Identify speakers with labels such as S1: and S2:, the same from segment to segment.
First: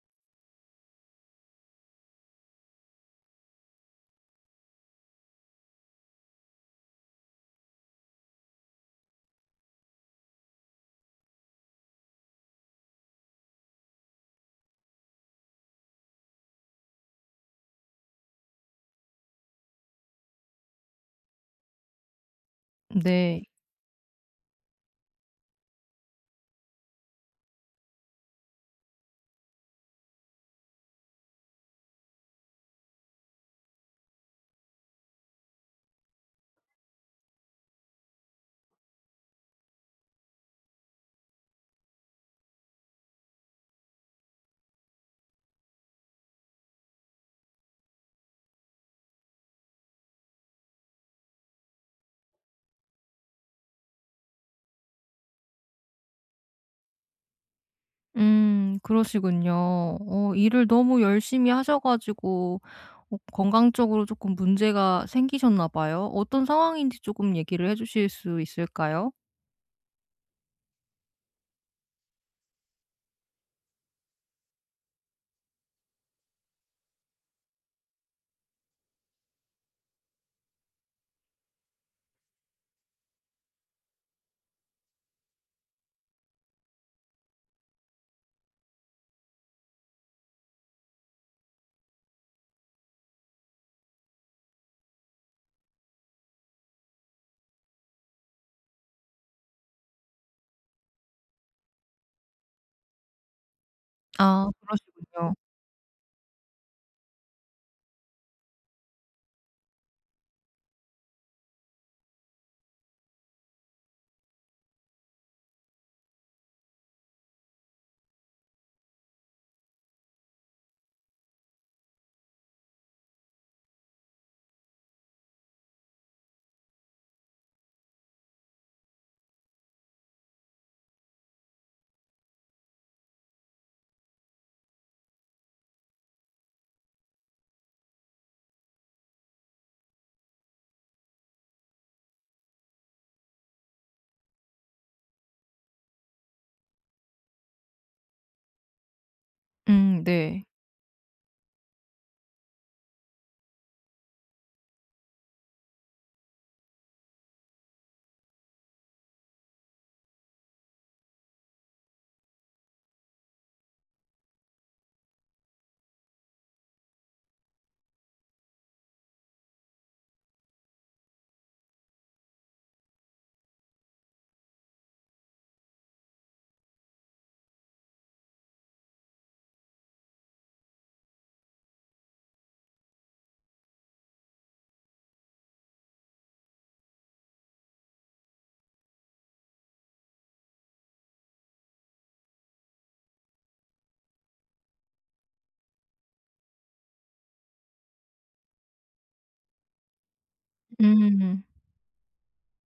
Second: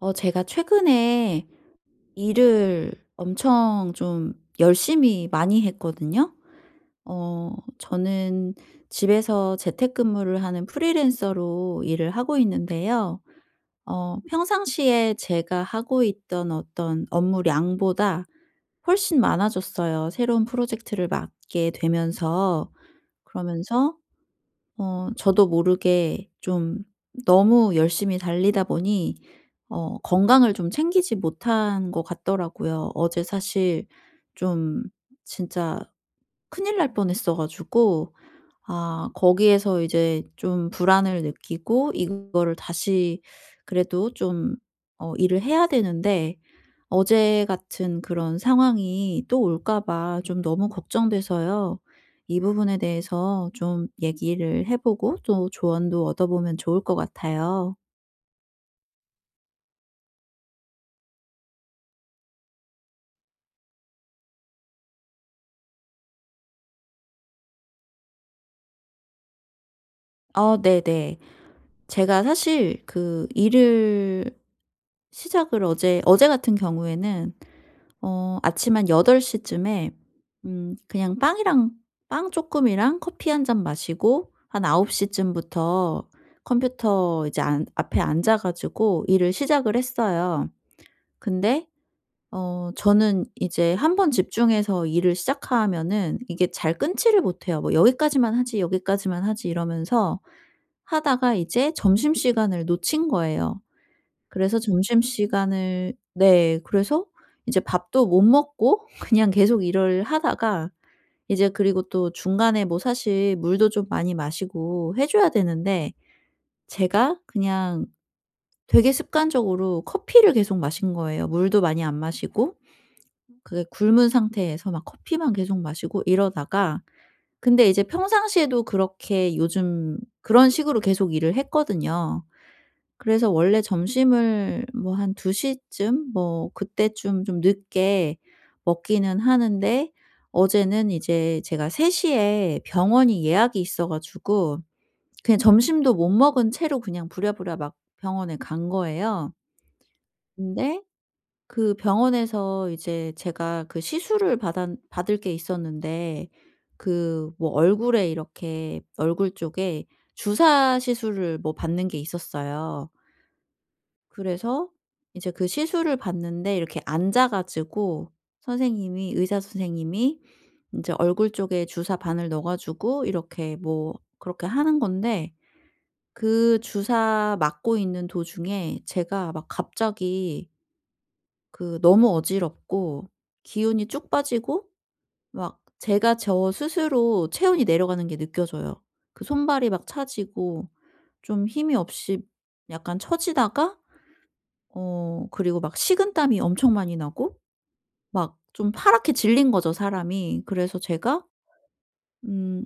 S1: 제가 최근에 일을 엄청 좀 열심히 많이 했거든요. 저는 집에서 재택근무를 하는 프리랜서로 일을 하고 있는데요. 평상시에 제가 하고 있던 어떤 업무량보다 훨씬 많아졌어요, 새로운 프로젝트를 맡게 되면서.
S2: 네.
S1: 그러면서 저도 모르게 좀 너무 열심히 달리다 보니 건강을 좀 챙기지 못한 것 같더라고요. 어제 사실 좀 진짜 큰일 날 뻔했어 가지고 아 거기에서 이제 좀 불안을 느끼고 이거를 다시 그래도 좀 일을 해야 되는데 어제 같은 그런 상황이 또 올까 봐 좀 너무 걱정돼서요. 이 부분에 대해서 좀 얘기를 해 보고 또 조언도 얻어보면 좋을 것 같아요.
S2: 그러시군요. 일을 너무 열심히 하셔 가지고 건강적으로 조금 문제가 생기셨나 봐요. 어떤 상황인지 조금 얘기를 해 주실 수 있을까요?
S1: 아 네네. 제가 사실 그 일을 시작을 어제 같은 경우에는 아침 한여덟 시 쯤에 그냥 빵이랑 빵 조금이랑 커피 한 잔 마시고 한아홉 시 쯤부터 컴퓨터 이제 안 앞에 앉아 가지고 일을 시작을 했어요. 근데 저는 이제 한 번 집중해서 일을 시작하면은 이게 잘 끊지를 못해요. 뭐 "여기까지만 하지. 여기까지만 하지." 이러면서 하다가 이제 점심시간을 놓친 거예요.
S2: 아
S1: 그래서
S2: 그러시군요.
S1: 점심시간을, 네, 그래서 이제 밥도 못 먹고 그냥 계속 일을 하다가 이제 그리고 또 중간에 뭐 사실 물도 좀 많이 마시고 해 줘야 되는데 제가 그냥 되게 습관적으로 커피를 계속 마신 거예요. 물도 많이 안 마시고 그게 굶은 상태에서 막 커피만 계속 마시고 이러다가 근데 이제 평상시에도 그렇게 요즘 그런 식으로 계속 일을 했거든요. 그래서 원래 점심을 뭐 한 2 시쯤 뭐 그때쯤 좀 늦게 먹기는 하는데 어제는 이제 제가 3 시에 병원이 예약이 있어 가지고 그냥 점심도 못 먹은 채로 그냥 부랴부랴 막 병원에 간 거예요.
S2: 음. 네.
S1: 근데 그 병원에서 이제 제가 그 시술을 받았 받을 게 있었는데 그 뭐 얼굴에 이렇게 얼굴 쪽에 주사 시술을 뭐 받는 게 있었어요. 그래서 이제 그 시술을 봤는데 이렇게 앉아 가지고 선생님이, 의사 선생님이 이제 얼굴 쪽에 주사 바늘 넣어 가지고 이렇게 뭐 그렇게 하는 건데 그 주사 맞고 있는 도중에 제가 막 갑자기 그 너무 어지럽고 기운이 쭉 빠지고 막 제가 저 스스로 체온이 내려가는 게 느껴져요. 그 손발이 막 차지고 좀 힘이 없이 약간 처지다가 그리고 막 식은땀이 엄청 많이 나고 막 좀 파랗게 질린 거죠, 사람이. 그래서 제가
S2: 음.
S1: 음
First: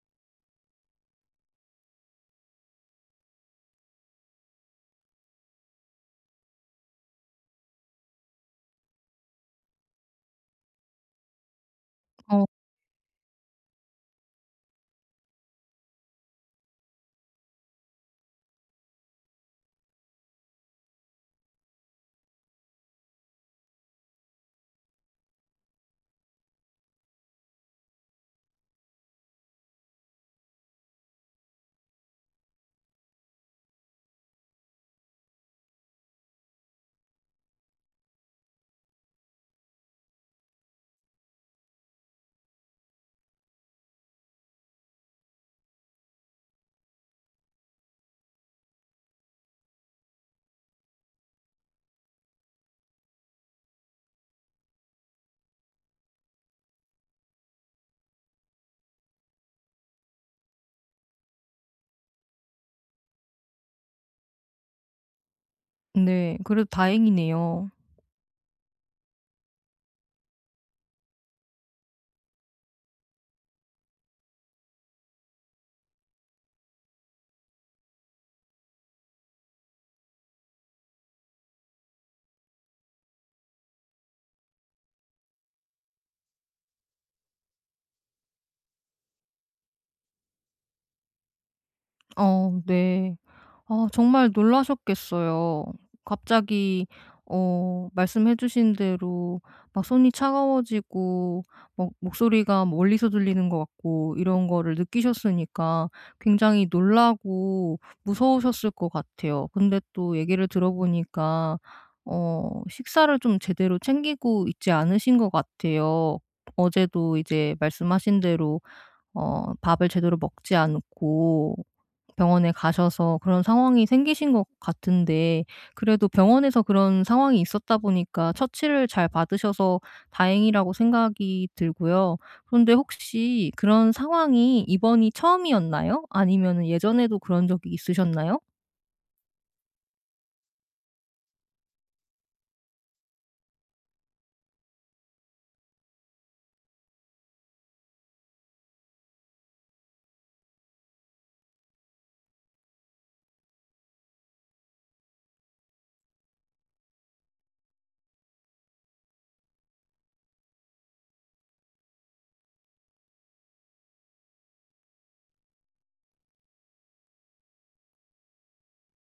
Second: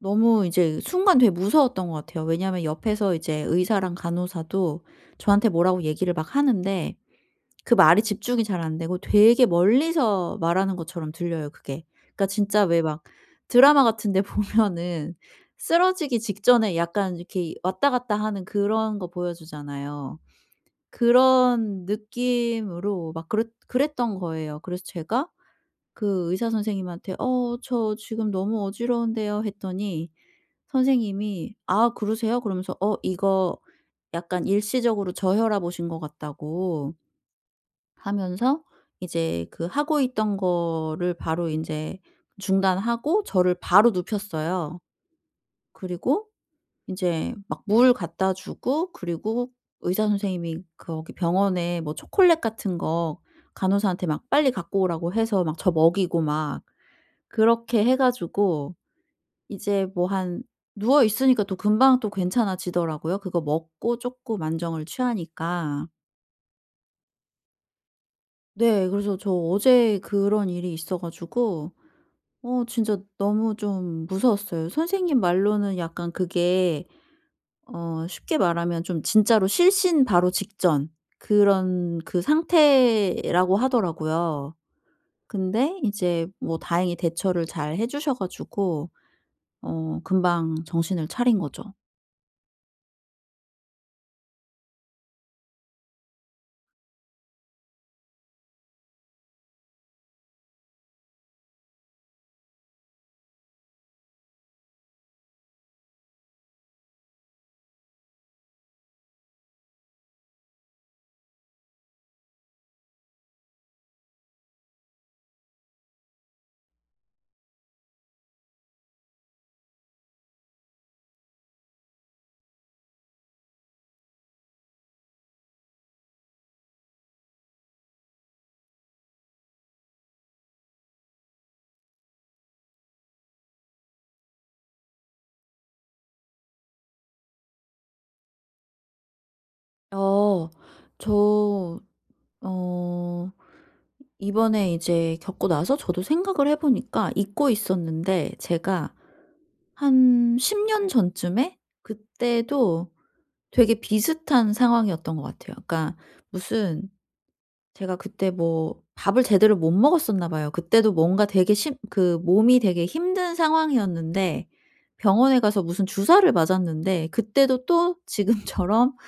S1: 너무 이제 순간 되게 무서웠던 것 같아요. 왜냐하면 옆에서 이제 의사랑 간호사도 저한테 뭐라고 얘기를 막 하는데 그 말이 집중이 잘 안 되고 되게 멀리서 말하는 것처럼 들려요, 그게. 그러니까
S2: 어
S1: 진짜 왜 막 드라마 같은 데 보면은 쓰러지기 직전에 약간 이렇게 왔다 갔다 하는 그런 거 보여주잖아요. 그런 느낌으로 막 그랬던 거예요. 그래서 제가 그 의사 선생님한테 저 지금 너무 어지러운데요." 했더니 선생님이 "아 그러세요?" 그러면서 이거 약간 일시적으로 저혈압 오신 것 같다."고 하면서 이제 그 하고 있던 거를 바로 이제 중단하고 저를 바로 눕혔어요. 그리고 이제 막 물 갖다 주고 그리고 의사 선생님이 거기 병원에 뭐 초콜릿 같은 거 간호사한테 막 빨리 갖고 오라고 해서 막 저 먹이고 막 그렇게 해 가지고 이제 뭐 한 누워 있으니까 또 금방 또 괜찮아지더라고요, 그거 먹고 쪼끔 안정을 취하니까.
S2: 네. 그래도 다행이네요.
S1: 네. 그래서 저 어제 그런 일이 있어 가지고 진짜 너무 좀 무서웠어요. 선생님 말로는 약간 그게 쉽게 말하면 좀 진짜로 실신 바로 직전 그런 그 상태라고 하더라고요. 근데 이제 뭐 다행히 대처를 잘 해 주셔 가지고 금방 정신을 차린 거죠.
S2: 네. 아 정말 놀라셨겠어요. 갑자기 말씀해 주신 대로 막 손이 차가워지고 막 목소리가 뭐 멀리서 들리는 것 같고 이런 거를 느끼셨으니까 굉장히 놀라고 무서우셨을 것 같아요. 근데 또 얘기를 들어보니까 식사를 좀 제대로 챙기고 있지 않으신 것 같아요. 어제도 이제 말씀하신 대로 밥을 제대로 먹지 않고 병원에 가셔서 그런 상황이 생기신 것 같은데 그래도 병원에서 그런 상황이 있었다 보니까 처치를 잘 받으셔서 다행이라고 생각이 들고요. 그런데 혹시 그런 상황이 이번이 처음이었나요? 아니면 예전에도 그런 적이 있으셨나요?
S1: 어. 저 어 이번에 이제 겪고 나서 저도 생각을 해 보니까 잊고 있었는데 제가 한 10년 전쯤에, 그때도 되게 비슷한 상황이었던 것 같아요. 그러니까 무슨 제가 그때 뭐 밥을 제대로 못 먹었었나 봐요. 그때도 뭔가 되게 심 그 몸이 되게 힘든 상황이었는데 병원에 가서 무슨 주사를 맞았는데 그때도 또 지금처럼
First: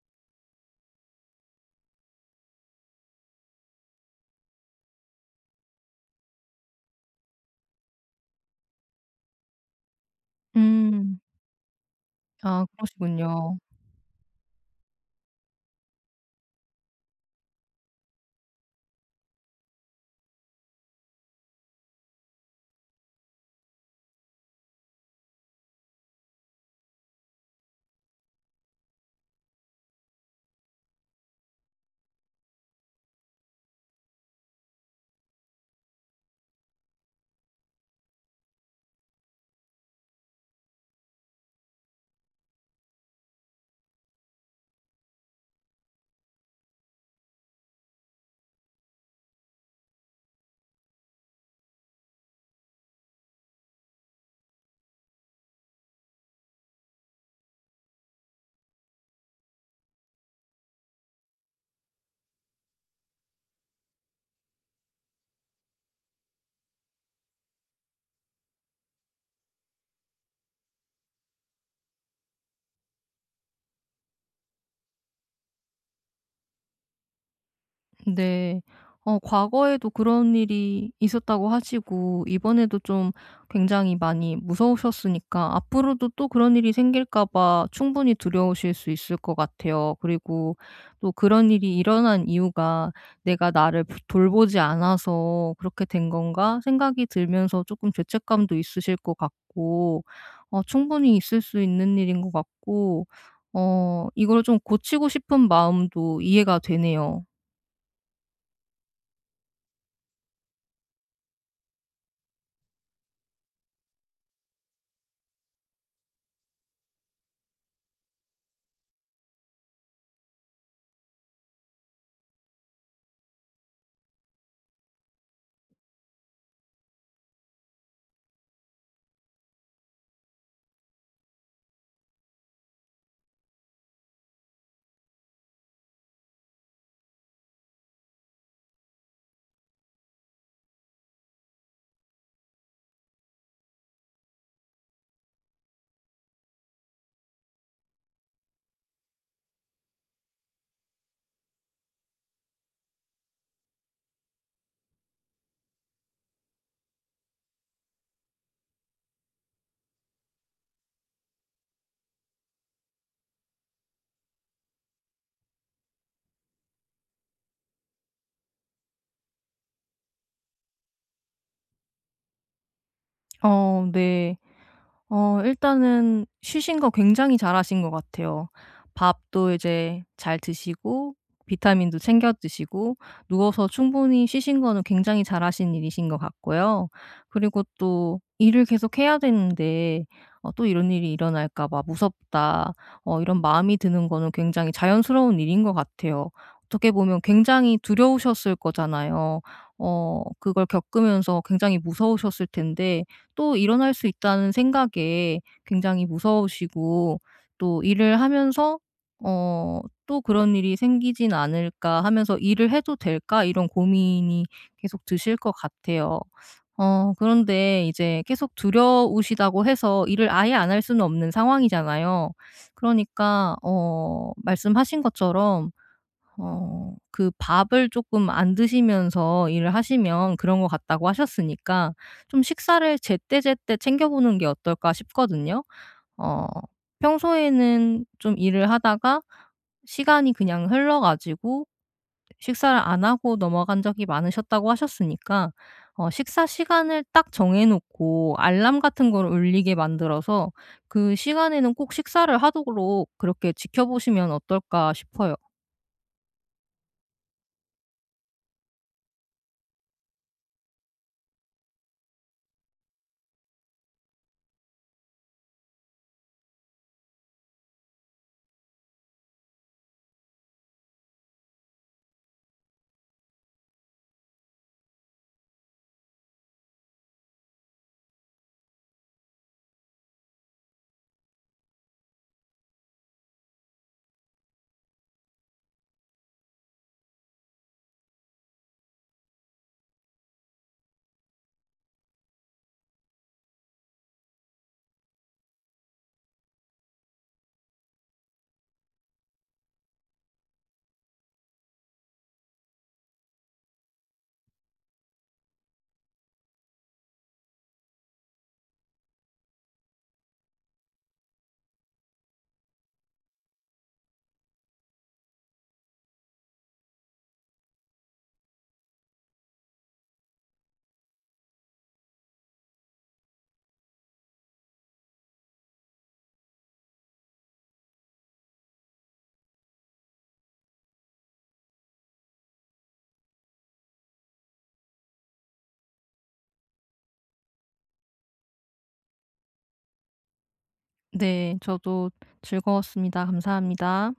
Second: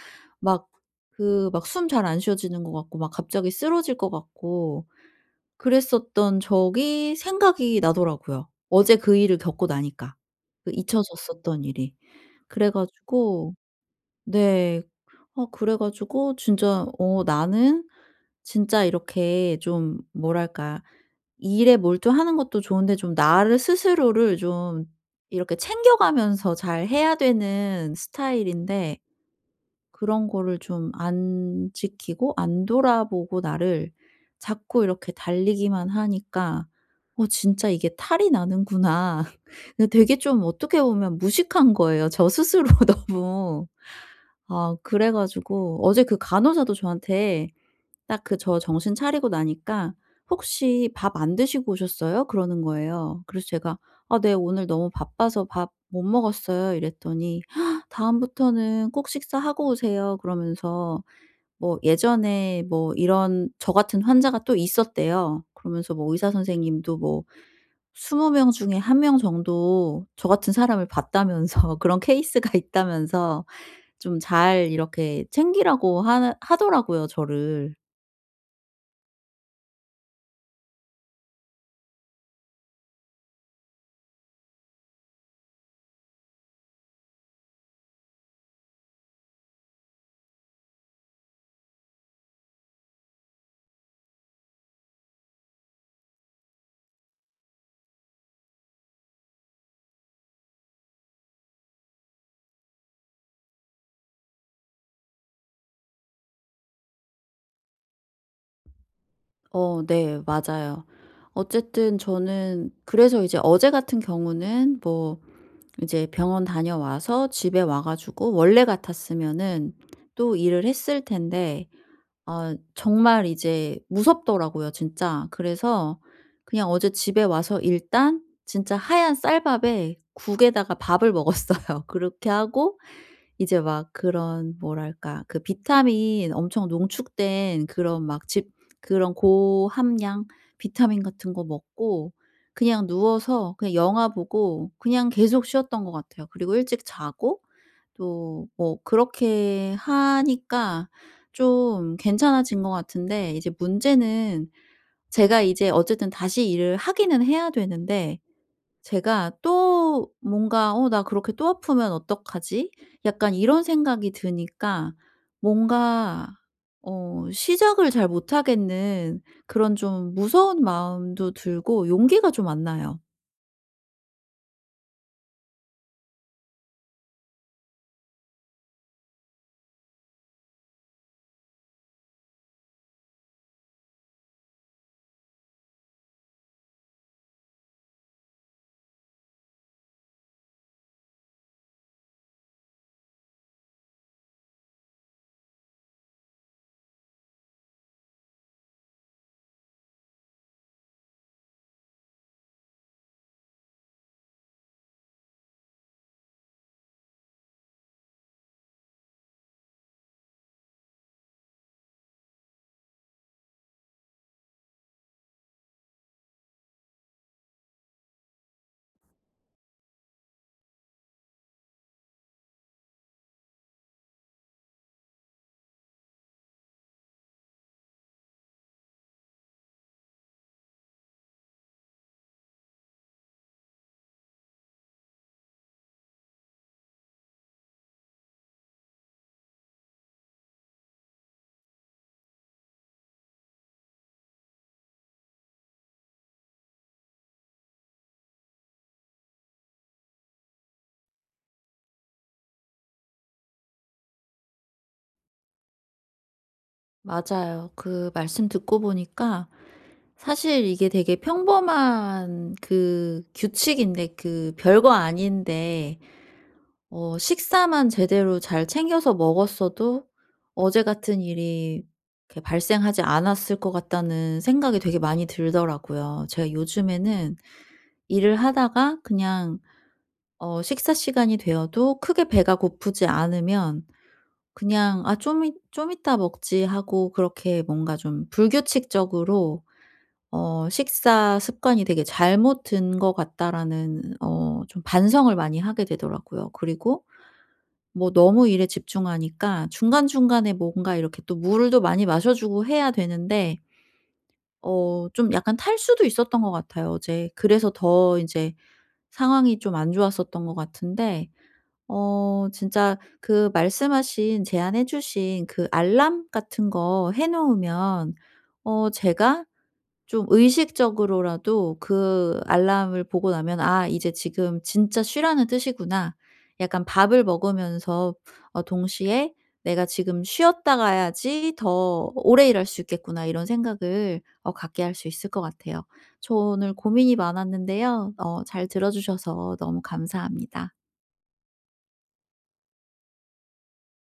S1: 막 그 막 숨 잘 안 쉬어지는 것 같고 막 갑자기 쓰러질 것 같고 그랬었던 적이 생각이 나더라고요, 어제 그 일을 겪고 나니까. 그
S2: 음.
S1: 잊혀졌었던 일이.
S2: 아
S1: 그래 가지고
S2: 그러시군요.
S1: 네. 그래 가지고 진짜 나는 진짜 이렇게 좀 뭐랄까 일에 몰두하는 것도 좋은데 좀 나를, 스스로를 좀 이렇게 챙겨가면서 잘 해야 되는 스타일인데 그런 거를 좀 안 지키고 안 돌아보고 나를 자꾸 이렇게 달리기만 하니까 진짜 이게 탈이 나는구나.' 근데 되게 좀 어떻게 보면 무식한 거예요, 저 스스로, 너무. 아 그래 가지고 어제 그 간호사도 저한테 딱 그 저 정신 차리고 나니까 "혹시 밥 안 드시고 오셨어요?" 그러는 거예요. 그래서 제가 "아 네. 오늘 너무 바빠서 밥 못 먹었어요." 이랬더니 "헉, 다음부터는 꼭 식사하고 오세요." 그러면서 뭐 예전에 뭐 이런 저 같은 환자가 또 있었대요. 그러면서 뭐 의사 선생님도 뭐 20명 중에 한 명 정도 저 같은 사람을 봤다면서 그런 케이스가 있다면서 좀 잘 이렇게 챙기라고 하 하더라고요, 저를.
S2: 네. 과거에도 그런 일이 있었다고 하시고 이번에도 좀 굉장히 많이 무서우셨으니까 앞으로도 또 그런 일이 생길까 봐 충분히 두려우실 수 있을 것 같아요. 그리고 또 그런 일이 일어난 이유가 '내가 나를 돌보지 않아서 그렇게 된 건가?' 생각이 들면서 조금 죄책감도 있으실 것 같고 충분히 있을 수 있는 일인 것 같고 이걸 좀 고치고 싶은 마음도 이해가 되네요.
S1: 네. 맞아요. 어쨌든 저는 그래서 이제 어제 같은 경우는 뭐 이제 병원 다녀와서 집에 와 가지고 원래 같았으면은 또 일을 했을 텐데 아 정말 이제 무섭더라고요, 진짜. 그래서 그냥 어제 집에 와서 일단 진짜 하얀 쌀밥에 국에다가 밥을 먹었어요. 그렇게 하고 이제 막 그런 뭐랄까 그 비타민 엄청 농축된 그런 막 집 그런 고함량 비타민 같은 거 먹고 그냥 누워서 그냥 영화 보고 그냥 계속 쉬었던 것 같아요. 그리고 일찍 자고 또 뭐 그렇게 하니까 좀 괜찮아진 것 같은데 이제 문제는 제가 이제 어쨌든 다시 일을 하기는 해야 되는데 제가 또 뭔가 나 그렇게 또 아프면 어떡하지?' 약간 이런 생각이 드니까 뭔가 시작을 잘 못하겠는 그런 좀 무서운 마음도 들고 용기가 좀 안 나요.
S2: 네. 일단은 쉬신 거 굉장히 잘하신 것 같아요. 밥도 이제 잘 드시고 비타민도 챙겨 드시고 누워서 충분히 쉬신 거는 굉장히 잘하신 일이신 것 같고요. 그리고 또 일을 계속해야 되는데 '또 이런 일이 일어날까 봐 무섭다.' 이런 마음이 드는 거는 굉장히 자연스러운 일인 것 같아요. 어떻게 보면 굉장히 두려우셨을 거잖아요. 그걸 겪으면서 굉장히 무서우셨을 텐데 또 일어날 수 있다는 생각에 굉장히 무서우시고 또 일을 하면서 어 '또 그런 일이 생기진 않을까.' 하면서 '일을 해도 될까?' 이런 고민이 계속 드실 것 같아요. 그런데 이제 계속 두려우시다고 해서 일을 아예 안 할 수는 없는 상황이잖아요. 그러니까 말씀하신 것처럼 그 밥을 조금 안 드시면서 일을 하시면 그런 것 같다고 하셨으니까 좀 식사를 제때제때 챙겨 보는 게 어떨까 싶거든요. 어 평소에는 좀 일을 하다가 시간이 그냥 흘러 가지고 식사를 안 하고 넘어간 적이 많으셨다고 하셨으니까 식사 시간을 딱 정해 놓고 알람 같은 걸 울리게 만들어서 그 시간에는 꼭 식사를 하도록 그렇게 지켜보시면 어떨까 싶어요.
S1: 맞아요. 그 말씀 듣고 보니까 사실 이게 되게 평범한 그 규칙인데 그 별거 아닌데 식사만 제대로 잘 챙겨서 먹었어도 어제 같은 일이 이렇게 발생하지 않았을 것 같다는 생각이 되게 많이 들더라고요. 제가 요즘에는 일을 하다가 그냥 식사 시간이 되어도 크게 배가 고프지 않으면 그냥 '아 좀 이따 먹지.' 하고 그렇게 뭔가 좀 불규칙적으로 식사 습관이 되게 '잘못 든 것 같다.'라는 좀 반성을 많이 하게 되더라고요. 그리고 뭐 너무 일에 집중하니까 중간중간에 뭔가 이렇게 또 물도 많이 마셔 주고 해야 되는데 좀 약간 탈수도 있었던 것 같아요, 어제. 그래서 더 인제 상황이 좀 안 좋았었던 것 같은데 진짜 그 말씀하신, 제안해 주신 그 알람 같은 거 해 놓으면 제가 좀 의식적으로라도 그 알람을 보고 나면 '아 이제 지금 진짜 쉬라는 뜻이구나.' 약간 밥을 먹으면서 동시에 '내가 지금 쉬었다 가야지 더 오래 일할 수 있겠구나.' 이런 생각을 갖게 할 수 있을 것 같아요. 저 오늘 고민이 많았는데요. 잘 들어 주셔서 너무 감사합니다.
S2: 네. 저도 즐거웠습니다. 감사합니다.